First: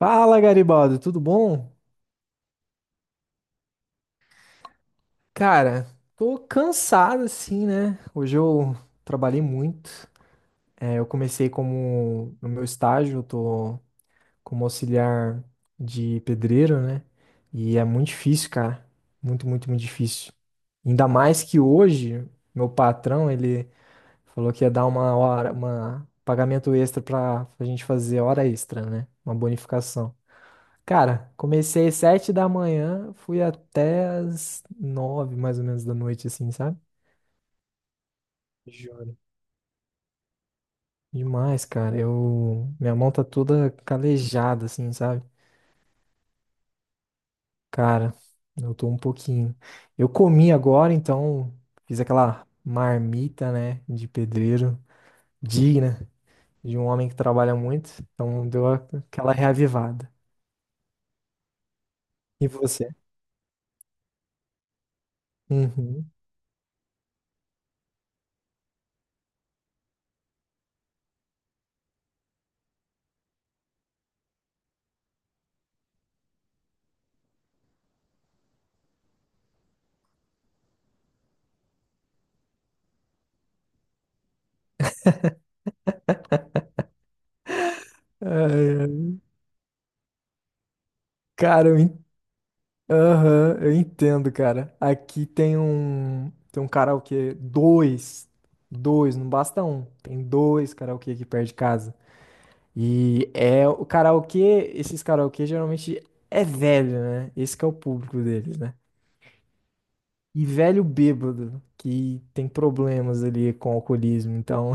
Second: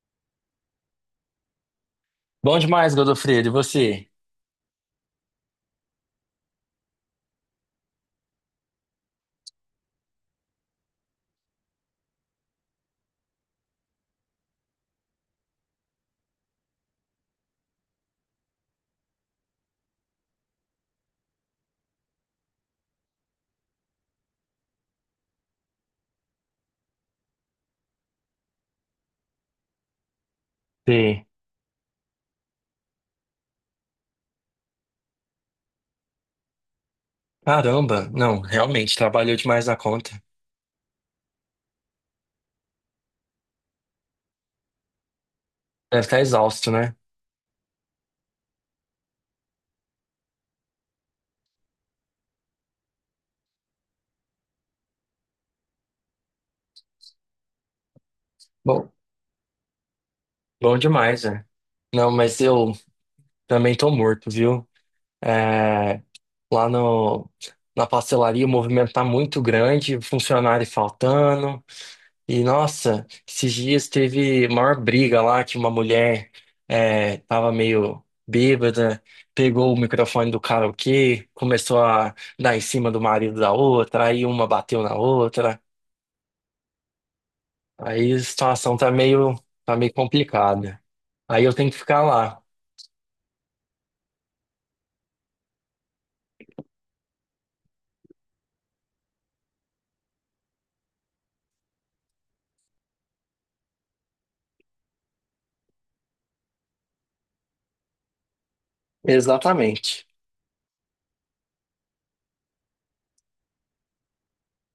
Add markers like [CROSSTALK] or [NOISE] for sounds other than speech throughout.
Fala, Garibaldo, tudo bom? Bom demais, Godofredo, e você? Cara, tô cansado assim, né? Hoje eu trabalhei muito. É, eu comecei como no meu estágio, eu tô como auxiliar de pedreiro, né? E é muito difícil, cara. Muito, muito, muito difícil. Ainda mais que hoje, meu patrão, ele falou que ia dar uma hora, uma pagamento extra pra gente fazer hora extra, né? Uma bonificação. Sim. Cara, comecei às 7 da manhã, fui até às 9, mais ou menos, da noite, assim, sabe? Caramba, não, realmente, Juro. trabalhou demais na conta. Demais, cara. Eu... Minha mão tá toda calejada, assim, sabe? Deve estar exausto, né? Cara, eu tô um pouquinho. Eu comi agora, então fiz aquela marmita, né, de pedreiro, digna de um homem que trabalha muito. Então deu Bom, aquela reavivada. bom demais, né? Não, mas E eu você? também tô morto, viu? É, Uhum. lá no, na pastelaria o movimento tá muito grande, funcionário faltando. E nossa, esses dias teve maior briga lá que uma mulher tava meio bêbada, pegou o microfone do karaokê, começou a dar em cima do marido da outra, aí uma bateu na outra. Aí a situação Ai, tá ai. meio, tá meio complicada. Aí eu Cara, tenho que eu ficar lá. aham, eu entendo, cara. Aqui tem um karaokê, dois, dois, não basta um. Tem dois karaokê aqui perto de casa. E é o karaokê, esses karaokê geralmente é velho, né? Esse que é o público deles, né? Exatamente. E velho bêbado, que tem problemas ali com alcoolismo, então.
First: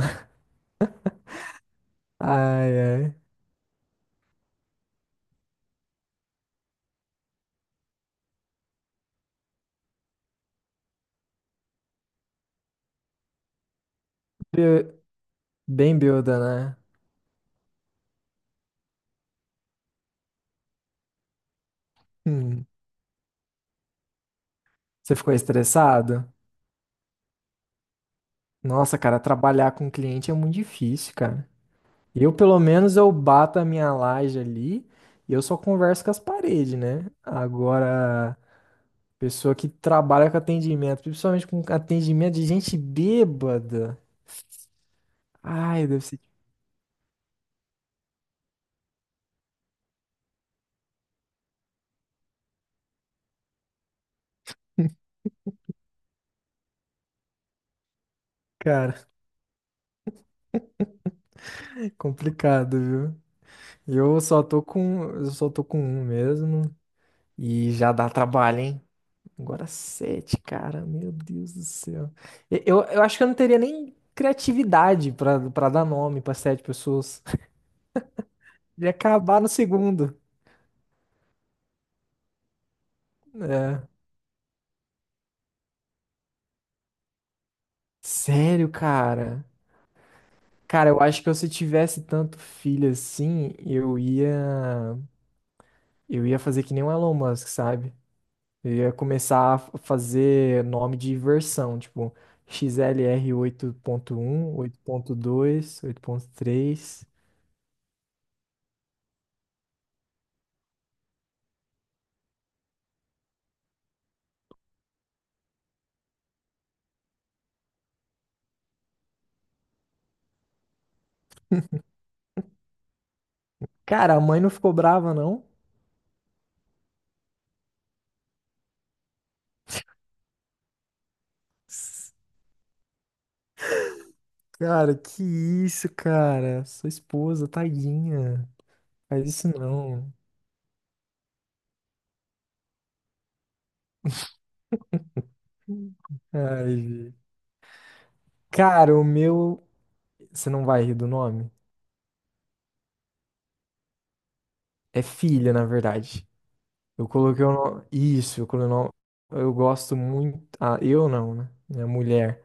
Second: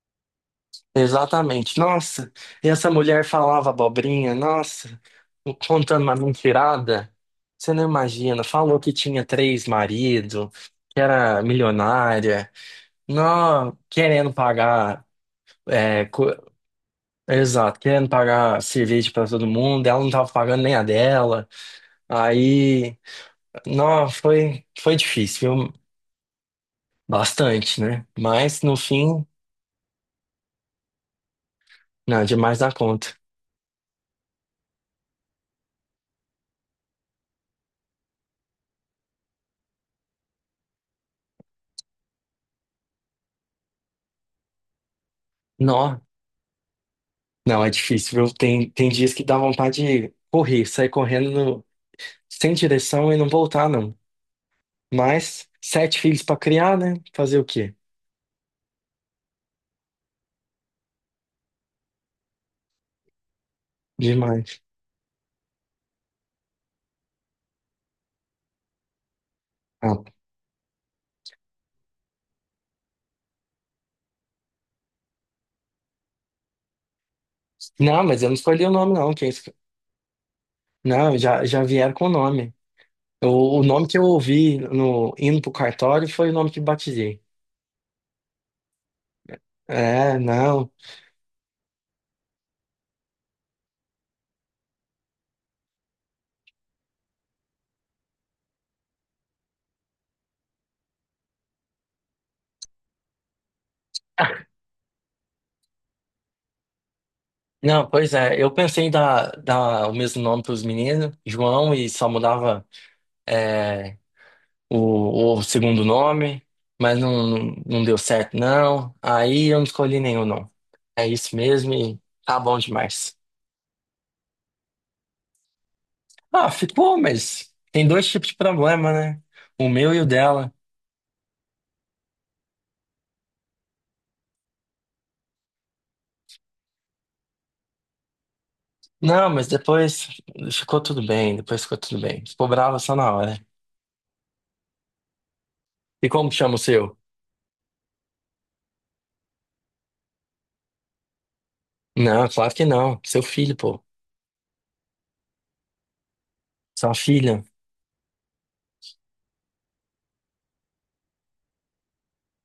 Exatamente. [LAUGHS] Nossa, e Ai, essa ai. mulher falava abobrinha, nossa, contando uma mentirada. Você não imagina, falou que tinha três maridos, que era milionária, não, querendo Bê- pagar, Bem é, co- bêbada, né? exato, querendo pagar cerveja para todo mundo, ela não tava pagando nem a dela. Hum. Aí, não, foi Você ficou difícil, viu? estressado? Bastante, né? Mas no Nossa, cara, fim, trabalhar com cliente é muito difícil, cara. não, Eu, demais pelo da menos, eu conta. bato a minha laje ali e eu só converso com as paredes, né? Agora, pessoa que trabalha com atendimento, principalmente com atendimento de gente bêbada. Ai, Não, deve ser, não, é difícil, viu? Tem dias que dá vontade de correr, sair correndo sem direção e não voltar, não. Mas sete filhos pra criar, né? Fazer o quê? cara, [LAUGHS] complicado, viu? Eu só Demais. tô com, eu só tô com um mesmo e já dá trabalho, hein? Agora Ah, sete, cara, meu Deus do céu. Eu acho que eu não teria nem criatividade pra para dar nome pra sete pessoas. não, mas eu não escolhi o [LAUGHS] Ia nome, não. Acabar no segundo. Não, já vieram com o nome. O É. nome que eu ouvi no indo pro cartório foi o nome que batizei. Sério, cara? É, não. Cara, eu acho que se eu tivesse tanto filho assim, eu ia fazer que nem o Elon Musk, sabe? Eu ia começar a fazer nome de versão, tipo XLR 8.1, 8.2, 8.3. Não, pois é. Eu pensei em dar o mesmo nome pros meninos, João, e só mudava. é, o segundo nome, mas não, não deu certo, não. Aí eu não escolhi nenhum, não. É isso mesmo e tá bom demais. Cara, a mãe não ficou brava, não? Ah, ficou, mas tem dois tipos de problema, né? O meu e o dela. S- Cara, que isso, cara? Sua esposa, tadinha. Faz Não, mas isso depois não. ficou tudo bem, depois ficou tudo bem. Ficou brava só na hora. E como chama o Ai, seu? gente. Cara, o meu. Você não vai rir do nome? Não, claro que não. Seu filho, pô. É filha, na verdade. Sua Eu filha. coloquei o nome. Isso, eu coloquei o nome. Eu gosto muito. Ah, eu não, né? Minha mulher.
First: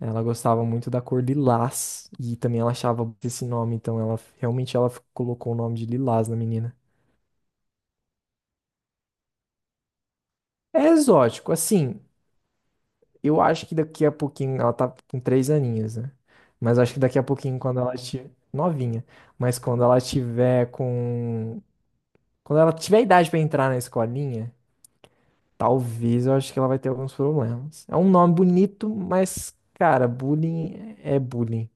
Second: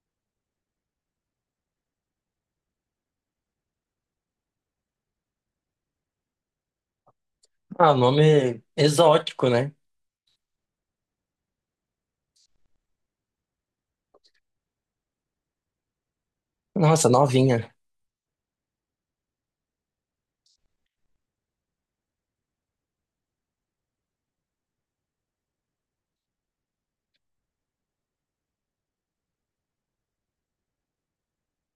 Ela gostava muito da cor lilás. E também ela achava esse nome. Então ela realmente ela colocou o nome de lilás na menina. Ah, nome exótico, né? É exótico, assim. Eu acho que daqui a pouquinho. Ela tá com 3 aninhos, né? Mas acho que Nossa, daqui a pouquinho, novinha. quando ela estiver. Novinha. Mas quando ela tiver com. Quando ela tiver idade pra entrar na escolinha. Talvez eu acho que ela vai ter alguns problemas. É um nome bonito, mas, cara, bullying é bullying.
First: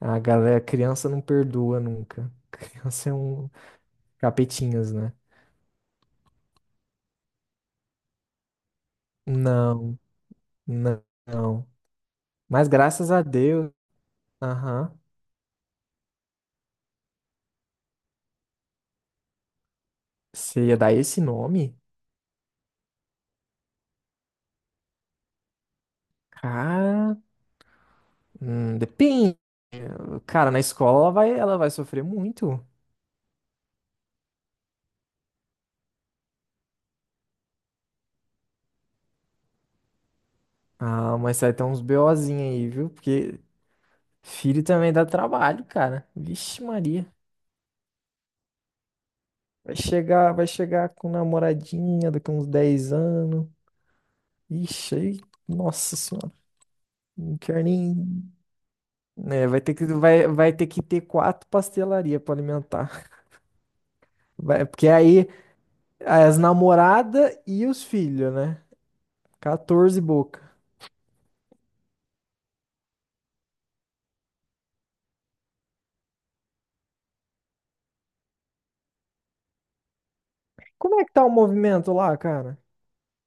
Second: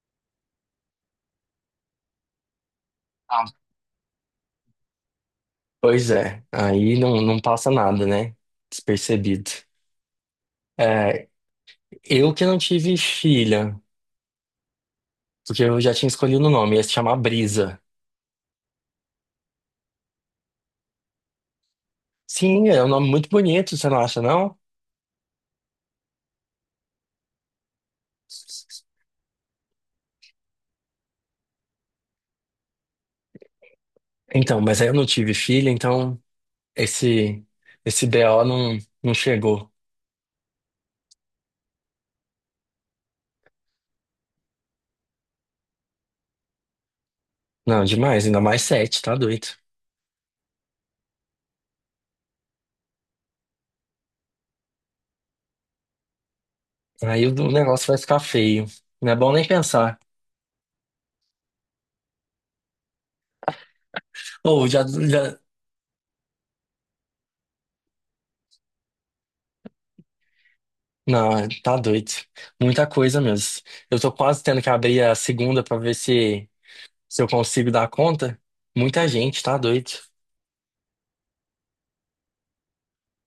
A galera, criança não perdoa nunca. [LAUGHS] Criança é Ah, um capetinhas, né? pois é. Aí não, não passa nada, né? Despercebido. Não, não, É, não. eu que não Mas tive graças a Deus, filha, aham. porque eu já tinha escolhido o nome, ia se chamar Brisa. Você ia dar esse nome? Sim, é um nome muito bonito, você não acha, não? Cara, depende. Cara, na escola ela vai sofrer muito. Então, mas aí eu não tive filha, então esse esse BO não, não chegou. Ah, mas vai ter uns BOzinhos aí, viu? Porque filho também dá trabalho, cara. Vixe, Maria. Não, demais, ainda mais sete, tá doido. Vai chegar com namoradinha daqui a uns 10 anos. Ixi, aí, nossa senhora, Aí não o quero negócio vai ficar nem. feio. Não é bom Né, nem vai ter que, pensar. vai, vai ter que ter quatro pastelarias pra alimentar. Vai, Ou já, porque aí já. as namoradas e os filhos, né? 14 boca. Não, tá doido. Muita coisa mesmo. Eu tô quase tendo que abrir a segunda pra ver se eu consigo dar conta. Muita gente, tá doido. Como é que tá o movimento lá, cara?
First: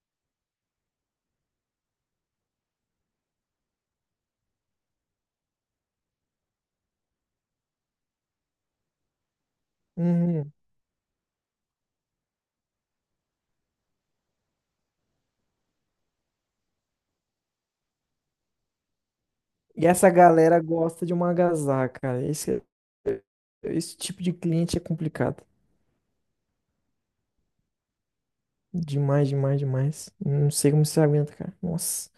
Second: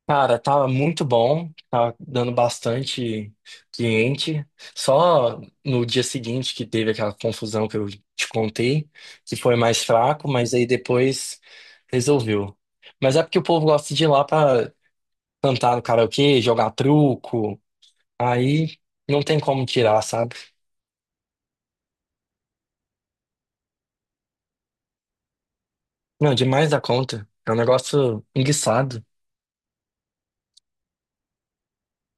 Cara, tava muito bom, tava dando bastante cliente. Só no dia seguinte que teve aquela confusão que eu te contei, que foi mais fraco, Uhum. mas aí depois resolveu. Mas é porque o povo gosta de ir lá pra cantar no karaokê, jogar truco, aí não tem como E tirar, essa sabe? galera gosta de uma agasalho, cara. Esse tipo de cliente é complicado. Não, demais da conta. É um negócio enguiçado. Demais, demais, demais. Não sei como você aguenta, cara. Nossa.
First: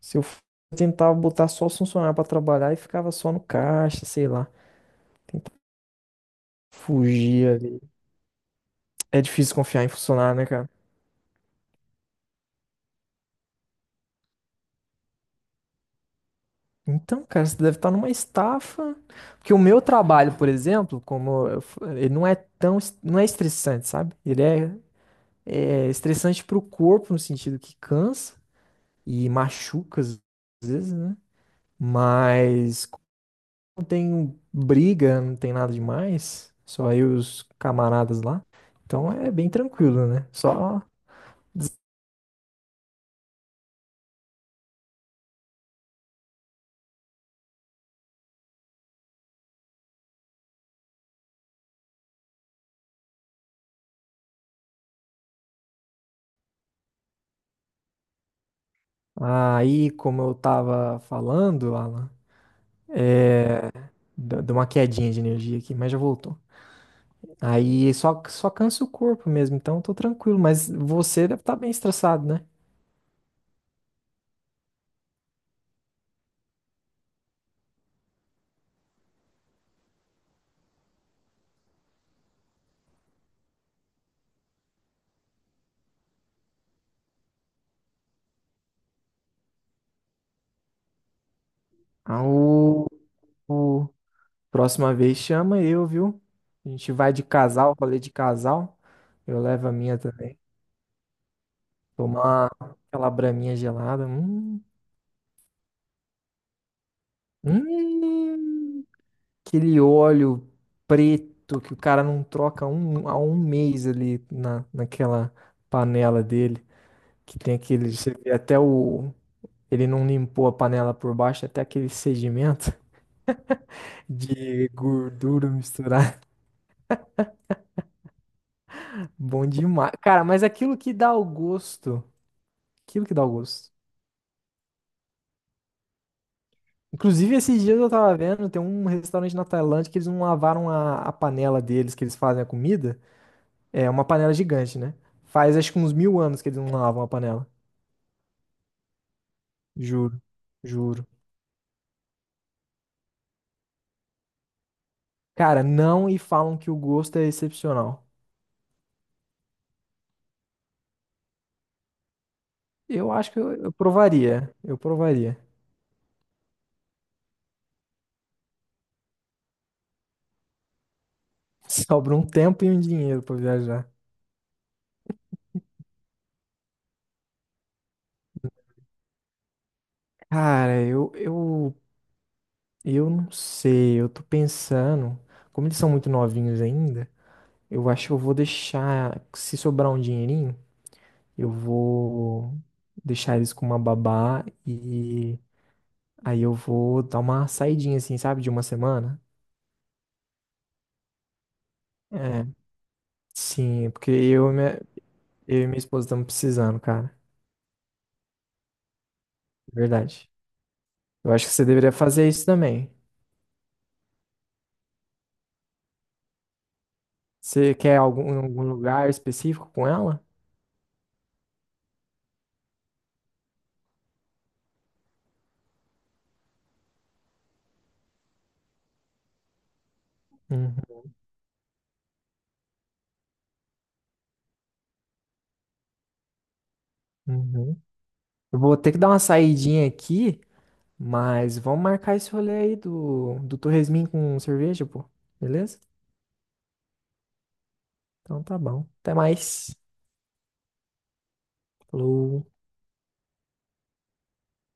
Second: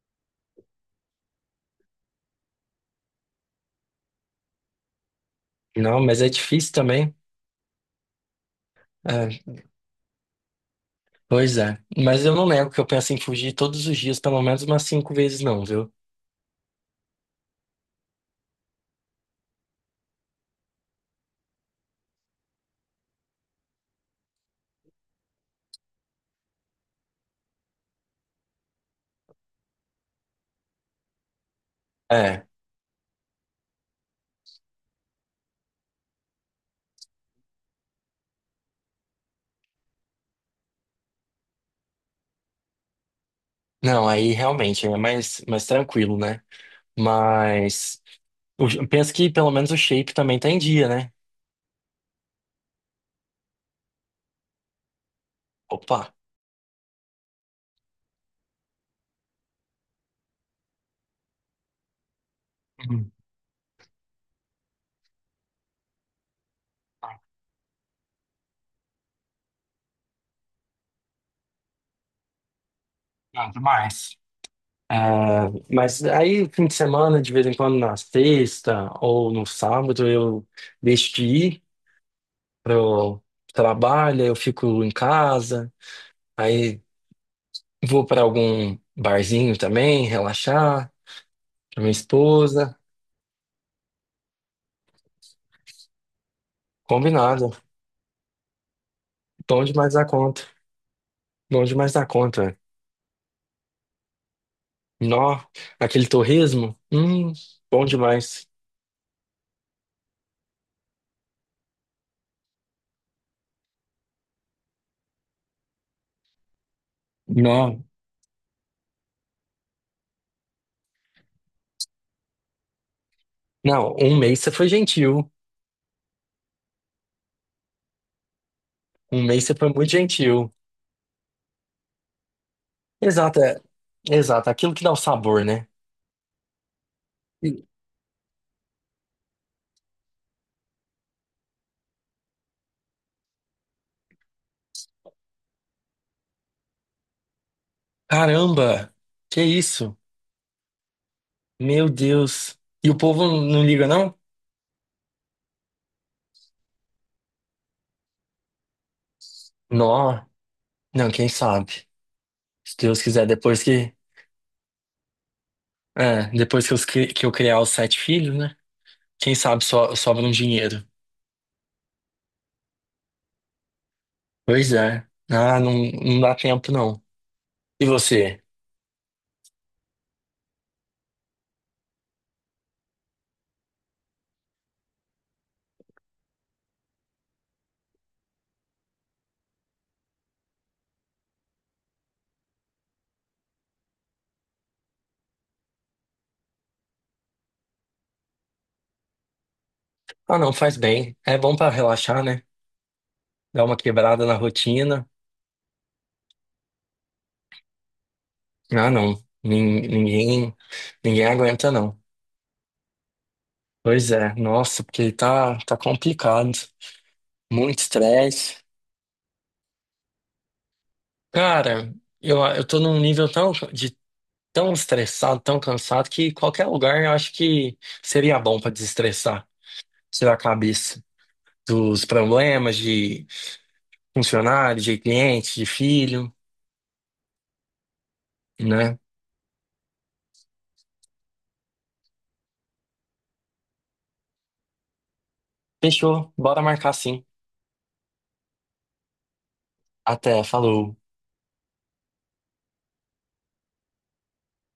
Se eu f- eu tentava botar só os funcionários pra trabalhar e ficava só no caixa, sei lá. Tentava Não, mas é difícil também. fugir ali. É É, difícil confiar em funcionário, né, cara? pois é. Mas eu não nego que eu penso em fugir todos os dias, pelo menos umas cinco vezes, não, viu? Então, cara, você deve estar numa estafa. Porque o meu trabalho, por exemplo, ele não é tão, não é estressante, sabe? Ele é, é estressante pro corpo, no sentido que cansa e machuca às vezes, né? É, Mas não tem briga, não tem nada demais. Só eu e os camaradas lá. Então é bem tranquilo, né? Des- não, aí realmente é mais, tranquilo, né? Mas penso que pelo menos o shape também tá em dia, né? Opa! Aí, como eu tava falando, Alan, Uhum. deu uma quedinha de energia aqui, mas já voltou. Aí só cansa o corpo mesmo, então eu tô tranquilo. Mas você deve estar bem estressado, né? Não, demais. É, mas aí, fim de semana, de vez em quando, na sexta ou no sábado, eu deixo de ir pro trabalho, eu fico em casa, aí vou para algum barzinho também, relaxar, com minha Ah, esposa. o- o- Próxima vez chama eu, viu? A gente vai de Combinado. casal, rolê de casal. Eu Bom levo a demais minha da também. conta. Bom demais da conta. Tomar É. aquela braminha gelada. Hum. Nó, aquele torresmo? Bom demais. Hum, aquele óleo preto que o cara não troca há um mês ali naquela panela dele, que tem Nó. aquele, você vê até o, ele não limpou a panela por baixo, até aquele sedimento Não, [LAUGHS] um mês você foi de gentil. gordura misturada. [LAUGHS] Um mês Bom você foi muito demais. Cara, mas gentil. aquilo que dá o gosto, aquilo que dá o Exato, é. gosto. Exato, aquilo que dá o sabor, né? Inclusive, esses E- dias eu tava vendo, tem um restaurante na Tailândia que eles não lavaram a panela deles, que eles fazem a comida. É uma panela gigante, né? Faz acho que uns 1.000 anos que eles não lavam a panela. Caramba, que isso? Juro, juro. Meu Deus. E o povo não liga, não? Cara, não e falam que o gosto é excepcional. Nó, não, quem sabe? Se Deus Eu quiser, acho que eu, depois eu que, provaria. Eu provaria. é, depois que que eu criar os sete filhos, né? Quem sabe sobra um dinheiro. [LAUGHS] Sobra um tempo e um dinheiro pra viajar. Pois é. Ah, não, não dá tempo, não. E você? Cara, eu não sei. Eu tô pensando. Como eles são muito novinhos ainda, eu acho que eu vou deixar. Se sobrar um dinheirinho, eu vou deixar eles com uma babá e aí eu vou dar uma saidinha, assim, sabe? De uma semana. Ah, não, faz bem. É bom pra relaxar, né? É, Dar uma sim, porque quebrada na eu e minha, rotina. eu e minha esposa estamos precisando, cara. Ah, não. De Nin- verdade. Ninguém, ninguém Eu acho que você aguenta, deveria não. fazer isso também. Pois é, nossa, porque tá complicado. Você Muito quer algum, estresse. algum lugar específico com ela? Cara, eu tô num nível de tão estressado, tão cansado, que qualquer lugar eu acho que seria bom pra desestressar, tirar a Uhum, cabeça dos problemas de funcionário, de cliente, de filho, uhum. Eu vou ter que né? dar uma saidinha aqui, mas vamos marcar esse rolê aí do Torresmin com cerveja, pô. Beleza? Fechou, bora marcar sim. Então tá bom. Até mais. Até, falou. Falou.